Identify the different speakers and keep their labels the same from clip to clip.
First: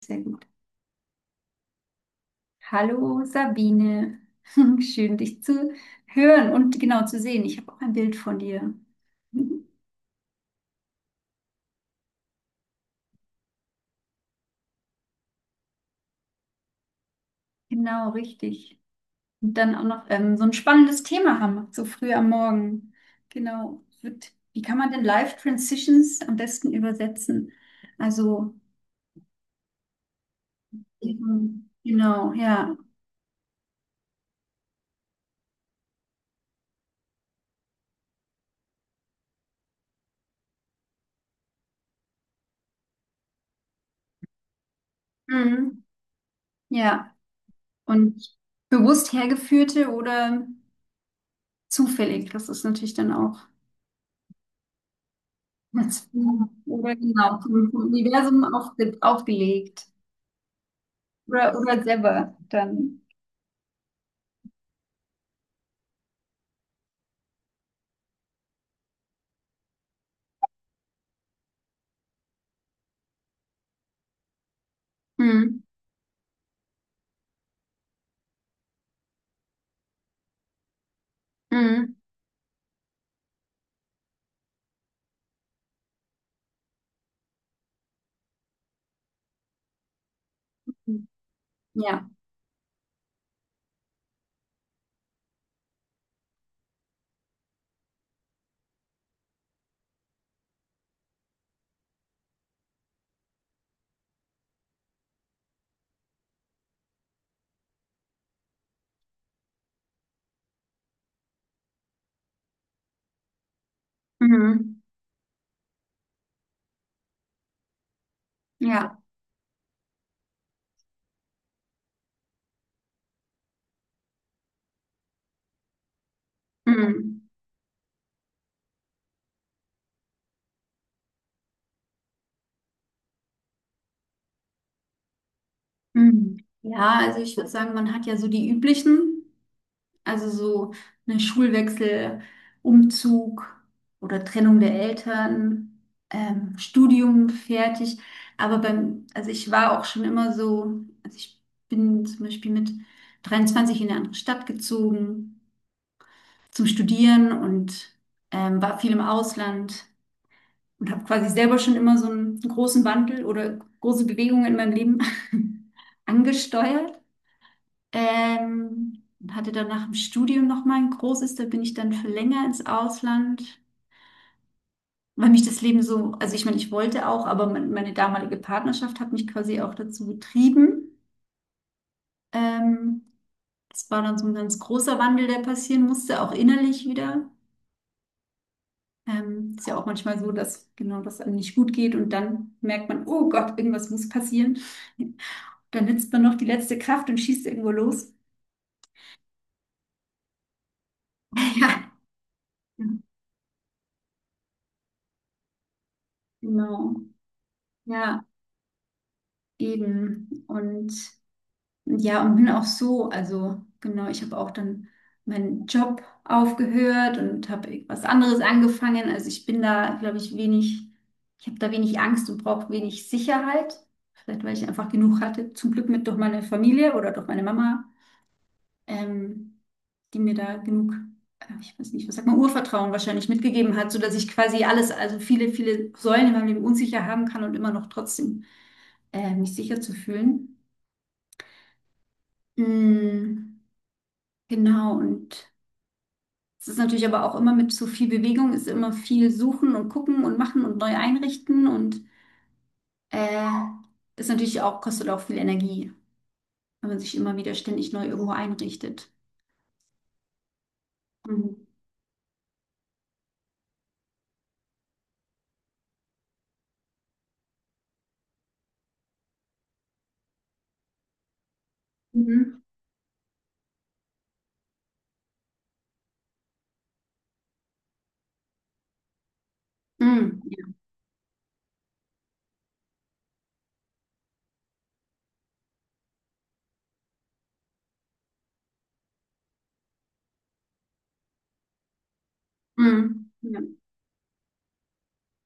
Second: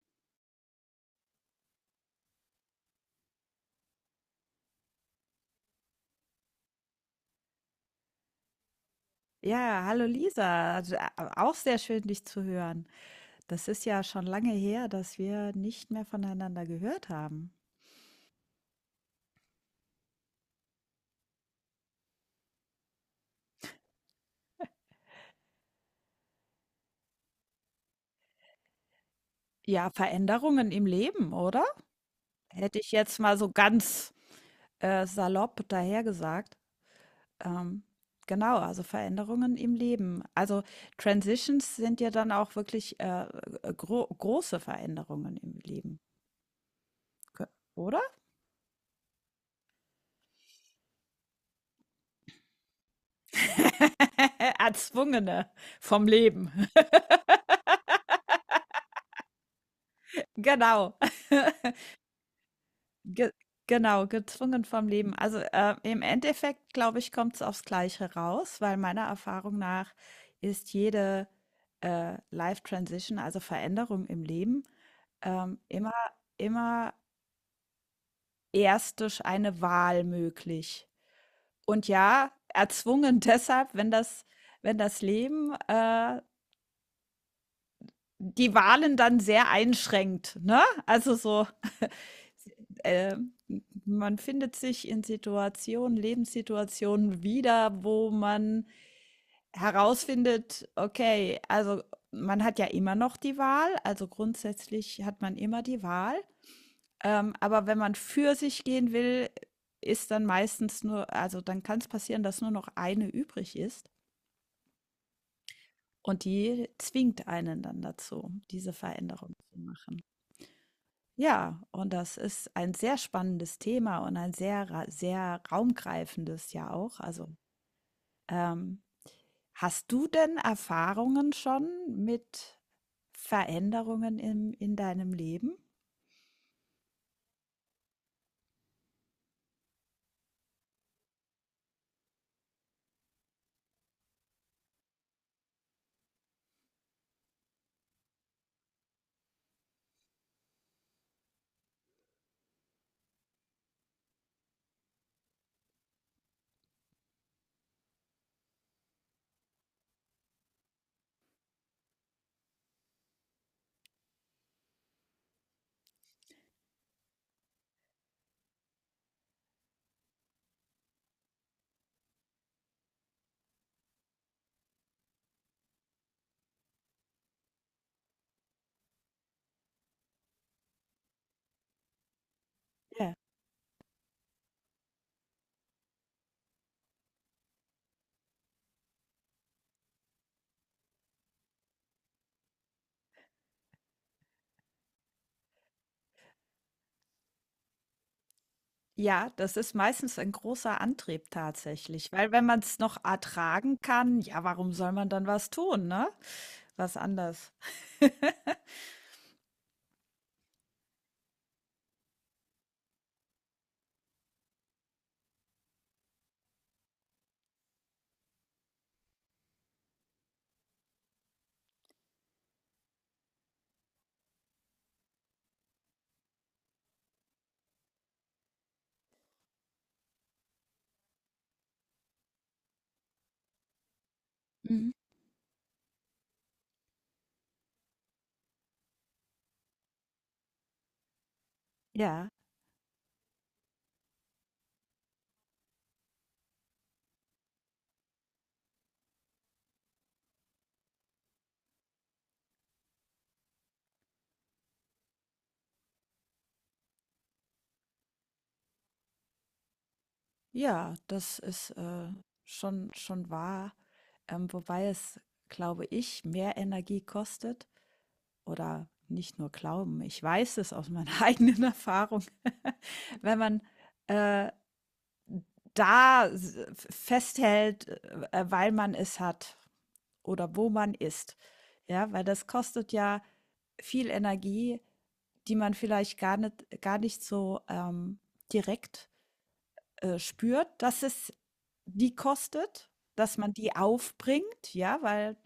Speaker 1: Sehr gut. Hallo Sabine, schön dich zu hören und genau zu sehen. Ich habe auch ein Bild von dir. Mhm.
Speaker 2: Ja, hallo Lisa, auch sehr schön, dich zu hören. Das ist ja schon lange her, dass wir nicht mehr voneinander gehört haben.
Speaker 1: Genau, richtig. Und dann auch noch so ein spannendes Thema haben, so früh am Morgen. Genau. Wird, wie kann man denn Life Transitions am besten übersetzen? Also,
Speaker 2: Ja, Veränderungen im Leben, oder?
Speaker 1: genau, ja.
Speaker 2: Hätte ich jetzt mal so ganz salopp dahergesagt. Ähm, genau, also Veränderungen im Leben. Also Transitions sind ja dann auch wirklich große Veränderungen im
Speaker 1: Mhm.
Speaker 2: Leben,
Speaker 1: Ja.
Speaker 2: Ge- oder?
Speaker 1: Und bewusst hergeführte oder zufällig, das ist natürlich dann auch.
Speaker 2: Erzwungene vom
Speaker 1: Als-
Speaker 2: Leben.
Speaker 1: Oder genau, vom Universum aufgelegt.
Speaker 2: Genau.
Speaker 1: Oder selber dann.
Speaker 2: Ge Genau, gezwungen vom Leben. Also, im Endeffekt, glaube ich, kommt es aufs Gleiche raus, weil meiner Erfahrung nach ist jede, Life Transition, also Veränderung im Leben, ähm,
Speaker 1: Mhm.
Speaker 2: immer immer erst durch eine Wahl möglich. Und
Speaker 1: Mhm.
Speaker 2: ja, erzwungen deshalb, wenn das Leben, die Wahlen dann sehr einschränkt, ne? Also so
Speaker 1: Ja.
Speaker 2: äh, man findet sich in Situationen, Lebenssituationen wieder, wo man herausfindet, okay, also man hat ja immer noch die Wahl, also grundsätzlich hat man immer die Wahl. Aber wenn man für sich gehen will, ist dann meistens nur, also dann kann es passieren, dass nur noch eine übrig ist.
Speaker 1: Mhm.
Speaker 2: Und die zwingt einen dann dazu, diese
Speaker 1: Ja.
Speaker 2: Veränderung zu machen. Ja, und das ist ein sehr spannendes Thema und ein sehr raumgreifendes ja auch.
Speaker 1: Mhm.
Speaker 2: Also, ähm, hast du denn Erfahrungen schon mit Veränderungen im, in deinem Leben?
Speaker 1: Mhm. Ja, also ich würde sagen, man hat ja so die üblichen, also so eine Schulwechsel, Umzug oder Trennung der Eltern, Studium fertig. Aber beim, also ich war auch schon immer so, also ich bin zum Beispiel mit 23 in eine andere Stadt gezogen zum Studieren und war viel im Ausland und habe quasi selber schon immer so einen großen Wandel oder große Bewegungen in meinem Leben angesteuert. Und hatte dann nach dem Studium nochmal ein großes, da bin ich dann für länger ins Ausland, weil mich das Leben so, also ich meine, ich wollte auch, aber mein, meine damalige Partnerschaft hat mich quasi auch dazu getrieben. Ähm,
Speaker 2: Ja.
Speaker 1: Das war dann so ein ganz großer Wandel, der passieren musste, auch innerlich wieder. Ist ja auch manchmal so, dass genau das einem nicht gut geht und dann merkt man, oh Gott, irgendwas muss passieren. Dann nützt man noch die letzte Kraft und schießt irgendwo los.
Speaker 2: Ja, das ist meistens ein großer Antrieb
Speaker 1: Ja.
Speaker 2: tatsächlich, weil wenn man es noch ertragen kann, ja, warum soll man dann was tun, ne?
Speaker 1: Genau.
Speaker 2: Was anders.
Speaker 1: Ja, eben. Und ja, und bin auch so, also genau, ich habe auch dann meinen Job aufgehört und habe irgendwas anderes angefangen. Also ich bin da, glaube ich, wenig, ich habe da wenig Angst und brauche wenig Sicherheit. Vielleicht, weil ich einfach genug hatte, zum Glück mit durch meine Familie oder durch meine Mama. ähm, Die mir da genug, ich weiß nicht, was sagt man, Urvertrauen wahrscheinlich mitgegeben hat, sodass ich quasi alles,
Speaker 2: Mhm.
Speaker 1: also viele Säulen in meinem Leben unsicher haben kann und immer noch trotzdem mich sicher zu fühlen.
Speaker 2: Ja.
Speaker 1: Mm, genau, und es ist natürlich aber auch immer mit so viel Bewegung, ist immer viel suchen und gucken und machen und neu einrichten und äh, ist natürlich auch, kostet auch viel Energie, wenn man sich immer wieder ständig neu irgendwo einrichtet.
Speaker 2: Ja, das
Speaker 1: Mhm.
Speaker 2: ist, schon wahr, wobei es, glaube ich, mehr Energie kostet oder nicht nur glauben, ich weiß es aus meiner eigenen Erfahrung,
Speaker 1: Mhm.
Speaker 2: wenn man, äh, da s festhält, weil man es hat
Speaker 1: Mhm.
Speaker 2: oder
Speaker 1: Ja.
Speaker 2: wo man ist. Ja, weil das kostet ja viel Energie, die man vielleicht gar nicht so, direkt spürt, dass es die kostet,
Speaker 1: Mhm.
Speaker 2: dass man
Speaker 1: Ja.
Speaker 2: die aufbringt, ja, weil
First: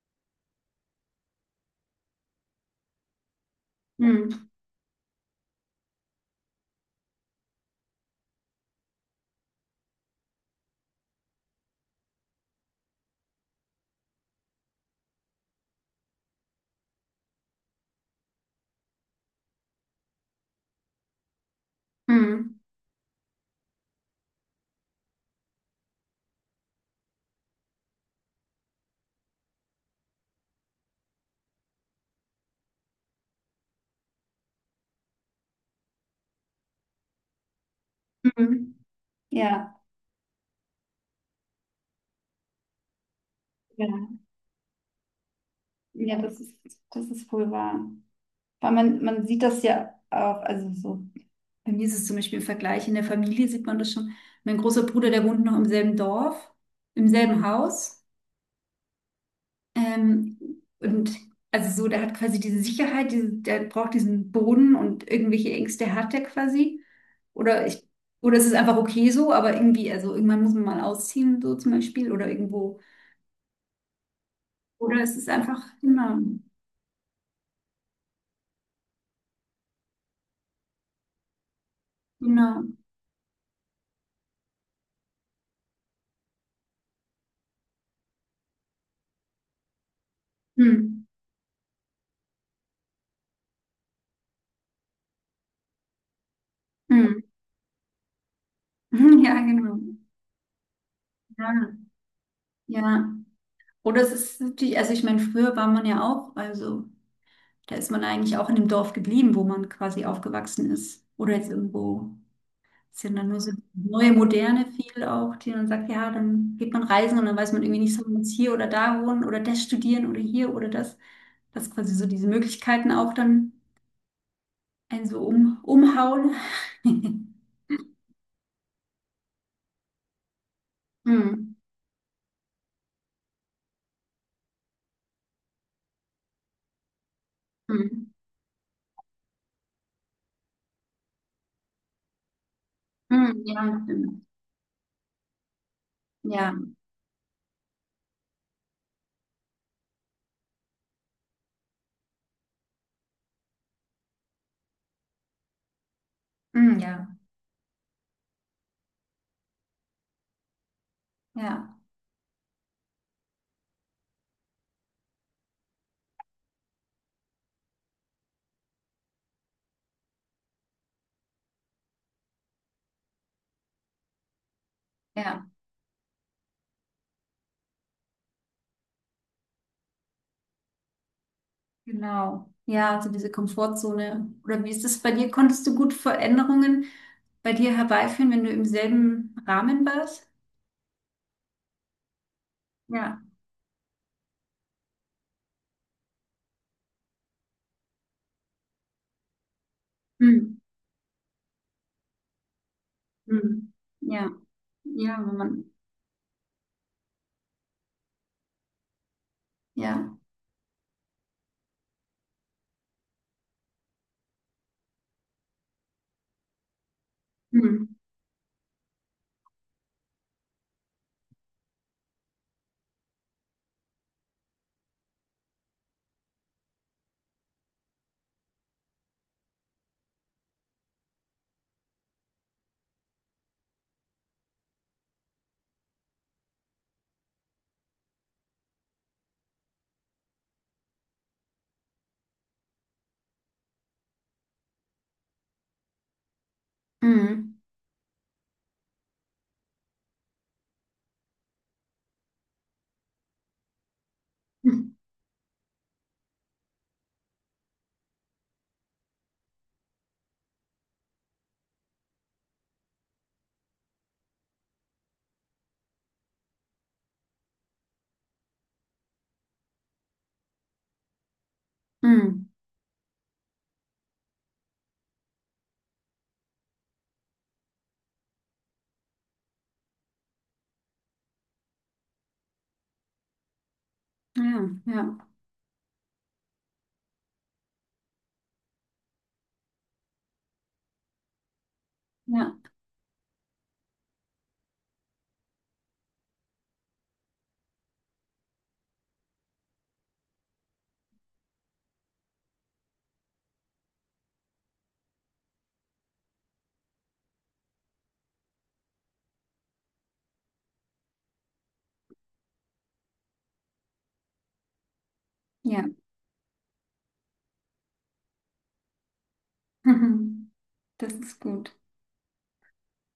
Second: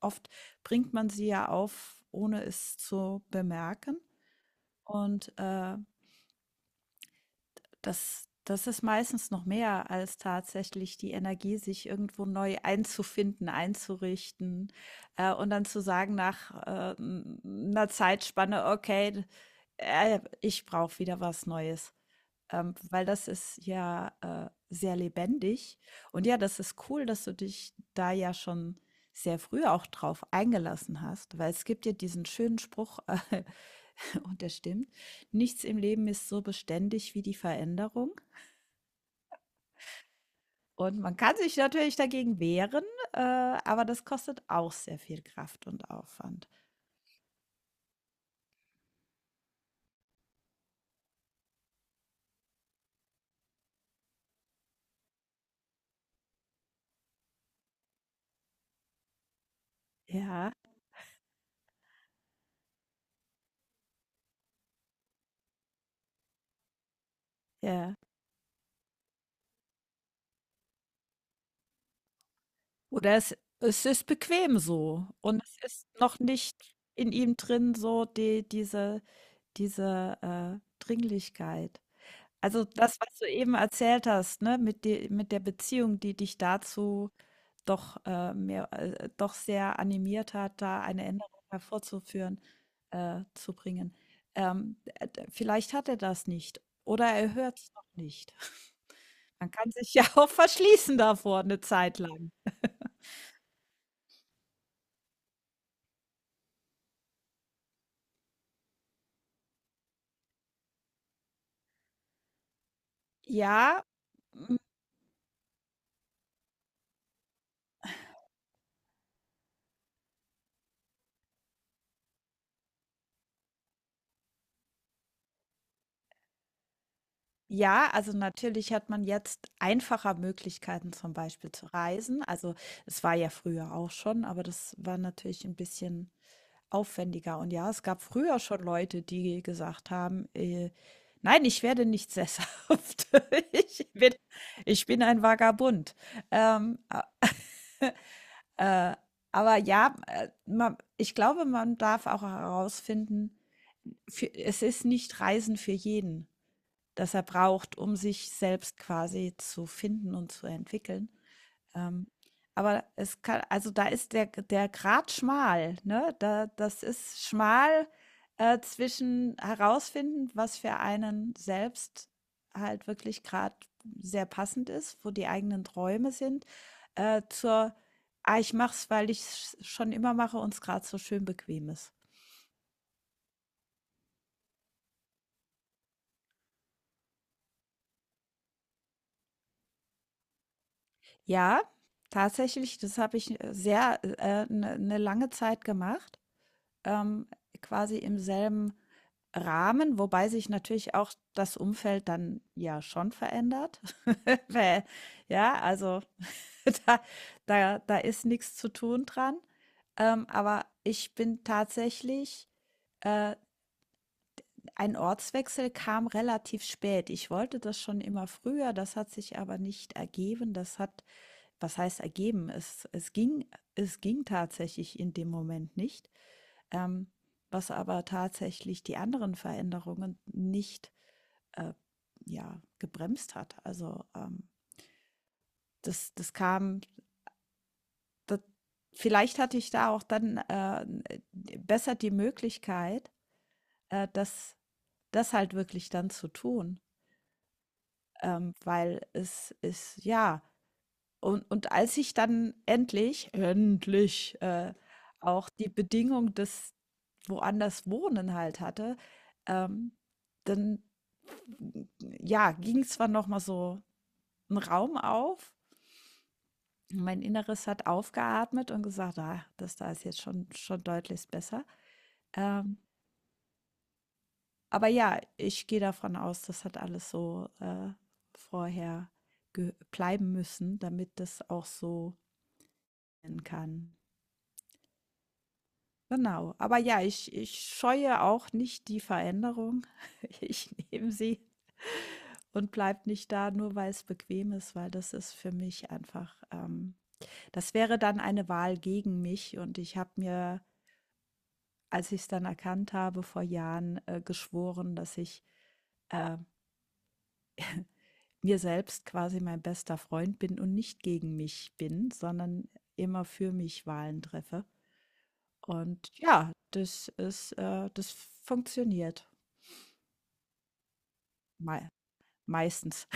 Speaker 2: oft bringt man sie ja auf, ohne es zu bemerken.
Speaker 1: Mhm.
Speaker 2: Und das ist meistens noch mehr als tatsächlich die Energie, sich irgendwo neu einzufinden, einzurichten und dann zu sagen nach einer Zeitspanne, okay, ich brauche wieder was Neues.
Speaker 1: Mhm.
Speaker 2: Weil das ist ja, sehr lebendig. Und ja, das ist cool, dass du dich da ja schon sehr früh auch drauf eingelassen hast, weil es gibt ja diesen schönen Spruch, äh, und der stimmt, nichts im Leben ist so beständig wie die Veränderung.
Speaker 1: Mhm. Ja,
Speaker 2: Und man kann sich natürlich dagegen wehren, aber das
Speaker 1: ja,
Speaker 2: kostet auch sehr viel Kraft und
Speaker 1: ja,
Speaker 2: Aufwand.
Speaker 1: das ist wohl wahr. Weil man sieht das ja auch, also so, bei mir ist es zum Beispiel im Vergleich, in der Familie sieht man das schon. Mein großer Bruder, der wohnt noch im selben Dorf, im selben Haus. Ähm,
Speaker 2: Ja,
Speaker 1: und also so, der hat quasi diese Sicherheit, diese, der braucht diesen Boden und irgendwelche Ängste hat er quasi. Oder ich,
Speaker 2: ja.
Speaker 1: oder es ist einfach okay so, aber irgendwie, also irgendwann muss man mal ausziehen, so zum Beispiel, oder irgendwo.
Speaker 2: Oder es ist bequem
Speaker 1: Oder
Speaker 2: so
Speaker 1: es ist
Speaker 2: und es
Speaker 1: einfach,
Speaker 2: ist
Speaker 1: genau,
Speaker 2: noch nicht in ihm drin so die Dringlichkeit. Also,
Speaker 1: genau.
Speaker 2: das, was du eben erzählt hast, ne, mit de mit der Beziehung, die dich dazu doch, mehr doch sehr animiert hat, da
Speaker 1: Hm.
Speaker 2: eine Änderung hervorzuführen, zu bringen. D Vielleicht hat er das nicht oder
Speaker 1: Hm.
Speaker 2: er hört es noch nicht.
Speaker 1: Ja,
Speaker 2: Man kann
Speaker 1: genau.
Speaker 2: sich ja auch verschließen davor eine
Speaker 1: Ja,
Speaker 2: Zeit lang.
Speaker 1: ja. Oder es ist natürlich, also ich meine, früher war man ja auch, also da ist man eigentlich auch in dem Dorf geblieben, wo man quasi aufgewachsen ist. Oder jetzt irgendwo sind dann nur so
Speaker 2: Ja,
Speaker 1: neue Moderne viel auch, die dann sagt, ja, dann geht man reisen und dann weiß man irgendwie nicht, soll man jetzt hier oder da wohnen oder das studieren oder hier oder das. Dass quasi so diese Möglichkeiten auch dann einen so umhauen.
Speaker 2: ja, also natürlich hat man jetzt einfacher Möglichkeiten, zum Beispiel
Speaker 1: Hm.
Speaker 2: zu reisen. Also es war ja früher auch schon, aber das war natürlich ein bisschen aufwendiger. Und ja, es gab
Speaker 1: Hm.
Speaker 2: früher schon Leute, die gesagt haben, nein, ich werde nicht sesshaft.
Speaker 1: Hm. Ja,
Speaker 2: Ich bin,
Speaker 1: stimmt.
Speaker 2: ich bin ein Vagabund.
Speaker 1: Ja,
Speaker 2: Ähm, a- äh, aber ja, ich glaube, man darf auch herausfinden, es ist nicht Reisen für jeden
Speaker 1: hm, ja,
Speaker 2: das er braucht, um sich selbst quasi zu finden und zu entwickeln.
Speaker 1: ja.
Speaker 2: Ähm, aber es kann, also da ist der Grat schmal, ne? Da, das ist schmal zwischen herausfinden, was für einen selbst halt wirklich gerade sehr passend ist, wo die
Speaker 1: Ja,
Speaker 2: eigenen Träume sind, äh, zur, ah, ich mach's, weil ich es schon immer mache und es gerade so schön bequem ist.
Speaker 1: genau. Ja, also diese Komfortzone. Oder wie ist das bei dir? Konntest du gut Veränderungen bei dir herbeiführen, wenn du im selben Rahmen warst?
Speaker 2: Ja, tatsächlich, das habe
Speaker 1: Ja.
Speaker 2: ich sehr eine ne lange Zeit gemacht. ähm, quasi im selben Rahmen, wobei sich
Speaker 1: Hm.
Speaker 2: natürlich auch das Umfeld dann ja schon
Speaker 1: Hm.
Speaker 2: verändert.
Speaker 1: Ja,
Speaker 2: Weil,
Speaker 1: ja, wenn
Speaker 2: ja,
Speaker 1: man,
Speaker 2: also da, da ist nichts zu tun dran.
Speaker 1: ja.
Speaker 2: Aber ich bin tatsächlich, äh, ein Ortswechsel kam relativ spät. Ich wollte das
Speaker 1: Hm.
Speaker 2: schon immer früher, das hat sich aber nicht ergeben. Das hat, was heißt ergeben? Es ging tatsächlich in dem Moment nicht ähm, was aber tatsächlich die anderen Veränderungen nicht äh, ja, gebremst hat. Also das kam, das, vielleicht hatte ich da auch dann besser die Möglichkeit, äh, das, das halt wirklich dann zu tun,
Speaker 1: Hm.
Speaker 2: weil es ist, ja, und als ich dann endlich
Speaker 1: Hm.
Speaker 2: auch die Bedingung des, woanders wohnen halt hatte, ähm, dann ja, ging zwar noch mal so ein Raum auf. Mein Inneres hat aufgeatmet und gesagt, ah, das da ist jetzt schon deutlich besser.
Speaker 1: Hm.
Speaker 2: Ähm, aber ja, ich gehe davon aus, das hat alles so vorher bleiben müssen, damit das auch so sein kann.
Speaker 1: Ja, ja,
Speaker 2: Genau. Aber ja, ich scheue auch nicht die Veränderung. Ich nehme sie
Speaker 1: ja,
Speaker 2: und bleibt nicht da, nur weil es bequem ist, weil das ist für mich einfach, das wäre dann eine Wahl gegen mich. Und ich habe mir, als ich es dann erkannt habe, vor Jahren geschworen, dass ich äh, mir selbst quasi mein bester Freund bin und nicht gegen mich bin, sondern immer für mich Wahlen treffe.
Speaker 1: ja.
Speaker 2: Und ja, das ist, das funktioniert
Speaker 1: Mhm. Das ist gut.
Speaker 2: mei- meistens.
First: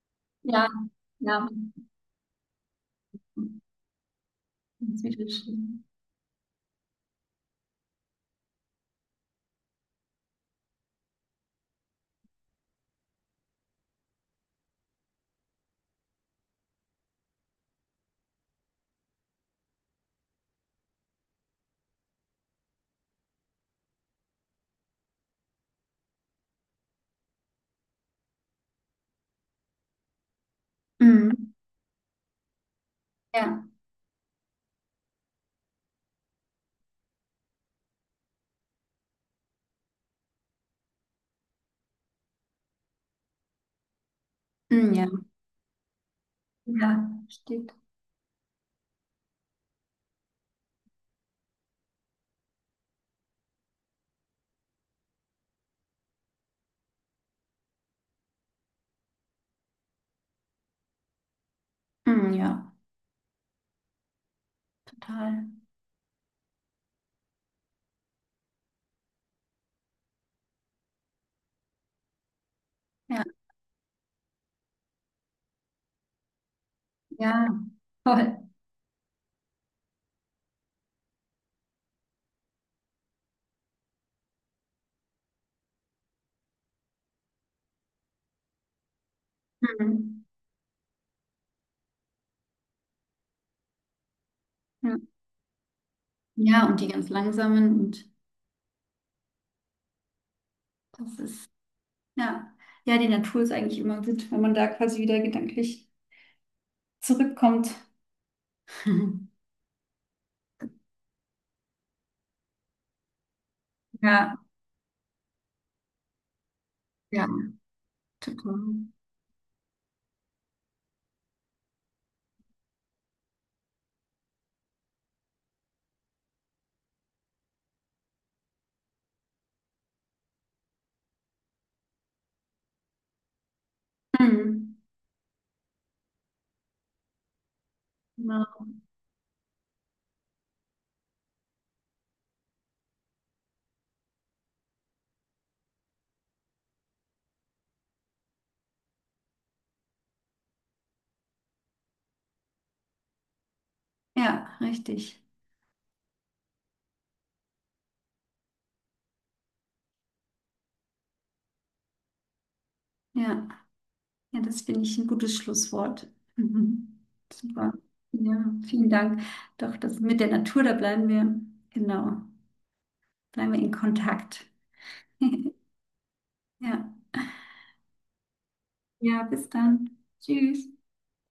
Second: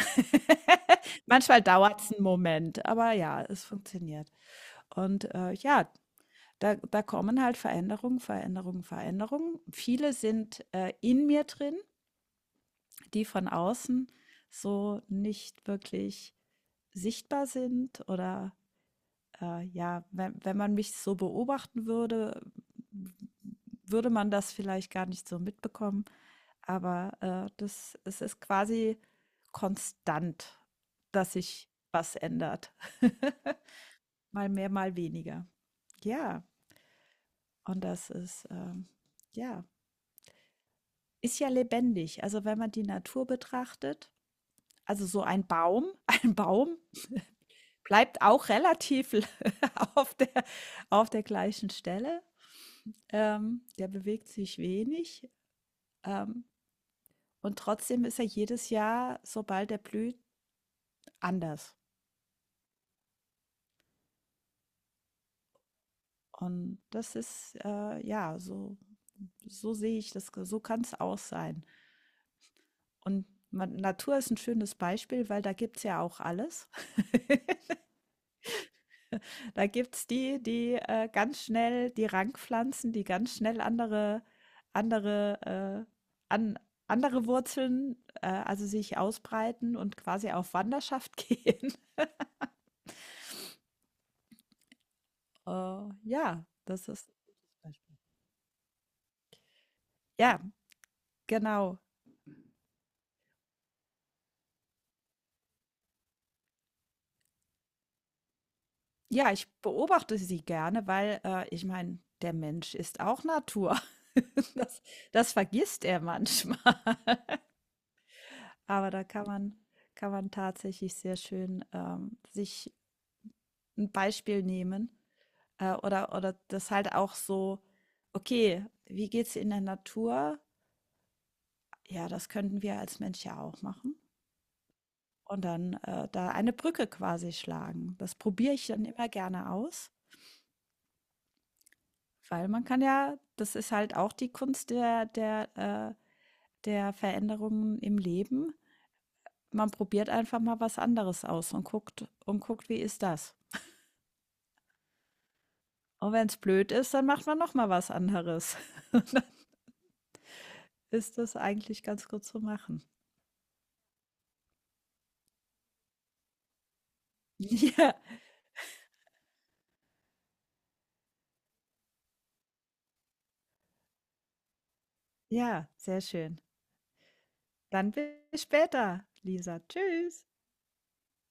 Speaker 1: Ja, ja.
Speaker 2: Manchmal dauert es einen Moment, aber ja,
Speaker 1: Das
Speaker 2: es funktioniert.
Speaker 1: ist wieder
Speaker 2: Und
Speaker 1: schön.
Speaker 2: ja, da kommen halt Veränderungen, Veränderungen, Veränderungen. Viele sind in mir drin, die von außen so nicht wirklich sichtbar sind oder ja, wenn man mich so beobachten würde, würde man das vielleicht gar nicht so mitbekommen. Aber es ist quasi konstant,
Speaker 1: Hm.
Speaker 2: dass sich was ändert.
Speaker 1: Ja,
Speaker 2: mal mehr, mal weniger. Ja. Und das ist, ja, ist ja lebendig. Also wenn man die Natur betrachtet,
Speaker 1: hm,
Speaker 2: also
Speaker 1: ja.
Speaker 2: so ein Baum, ein Baum
Speaker 1: Ja, steht.
Speaker 2: bleibt auch relativ auf auf der gleichen Stelle. Der bewegt sich wenig. Ähm, und trotzdem ist er jedes Jahr, sobald er blüht, anders.
Speaker 1: Hm, ja, total.
Speaker 2: Und das ist, ja, so, so sehe ich das, so kann es auch sein.
Speaker 1: Ja,
Speaker 2: Und man, Natur ist ein schönes Beispiel, weil da gibt es ja auch alles.
Speaker 1: ja, toll.
Speaker 2: Da gibt es die ganz schnell die Rankpflanzen, die ganz schnell andere, äh, an, andere Wurzeln, also sich ausbreiten und
Speaker 1: Hm.
Speaker 2: quasi auf Wanderschaft gehen.
Speaker 1: Hm.
Speaker 2: Äh, ja,
Speaker 1: Ja, und die
Speaker 2: das
Speaker 1: ganz
Speaker 2: ist.
Speaker 1: langsamen und
Speaker 2: Ja,
Speaker 1: das ist,
Speaker 2: genau.
Speaker 1: ja, ja, die Natur ist eigentlich immer gut, wenn man da quasi wieder gedanklich zurückkommt.
Speaker 2: Ja, ich beobachte sie gerne, weil ich meine, der Mensch ist auch Natur.
Speaker 1: Ja,
Speaker 2: Das, das vergisst er manchmal.
Speaker 1: ja, total.
Speaker 2: Aber da kann man tatsächlich sehr schön sich ein Beispiel nehmen, oder das halt auch so: „Okay, wie geht's in der Natur? Ja, das könnten wir als Mensch ja auch machen.“
Speaker 1: Mhm.
Speaker 2: Und dann, da eine Brücke quasi schlagen. Das probiere
Speaker 1: Genau.
Speaker 2: ich dann immer gerne aus, weil man kann ja das ist halt auch die Kunst der Veränderungen im Leben. Man probiert einfach mal was anderes aus und guckt, wie ist das?
Speaker 1: Ja, richtig.
Speaker 2: Und wenn es blöd ist, dann macht man noch mal was anderes. Und dann ist das eigentlich ganz gut zu machen.
Speaker 1: Ja, ja, das finde ich ein gutes Schlusswort. Mhm. Super.
Speaker 2: Ja,
Speaker 1: Ja, vielen Dank. Doch, das mit der Natur, da bleiben wir, genau, bleiben wir in Kontakt.
Speaker 2: ja, sehr schön.
Speaker 1: Ja,
Speaker 2: Dann bis später,
Speaker 1: ja, bis
Speaker 2: Lisa.
Speaker 1: dann.
Speaker 2: Tschüss.
Speaker 1: Tschüss.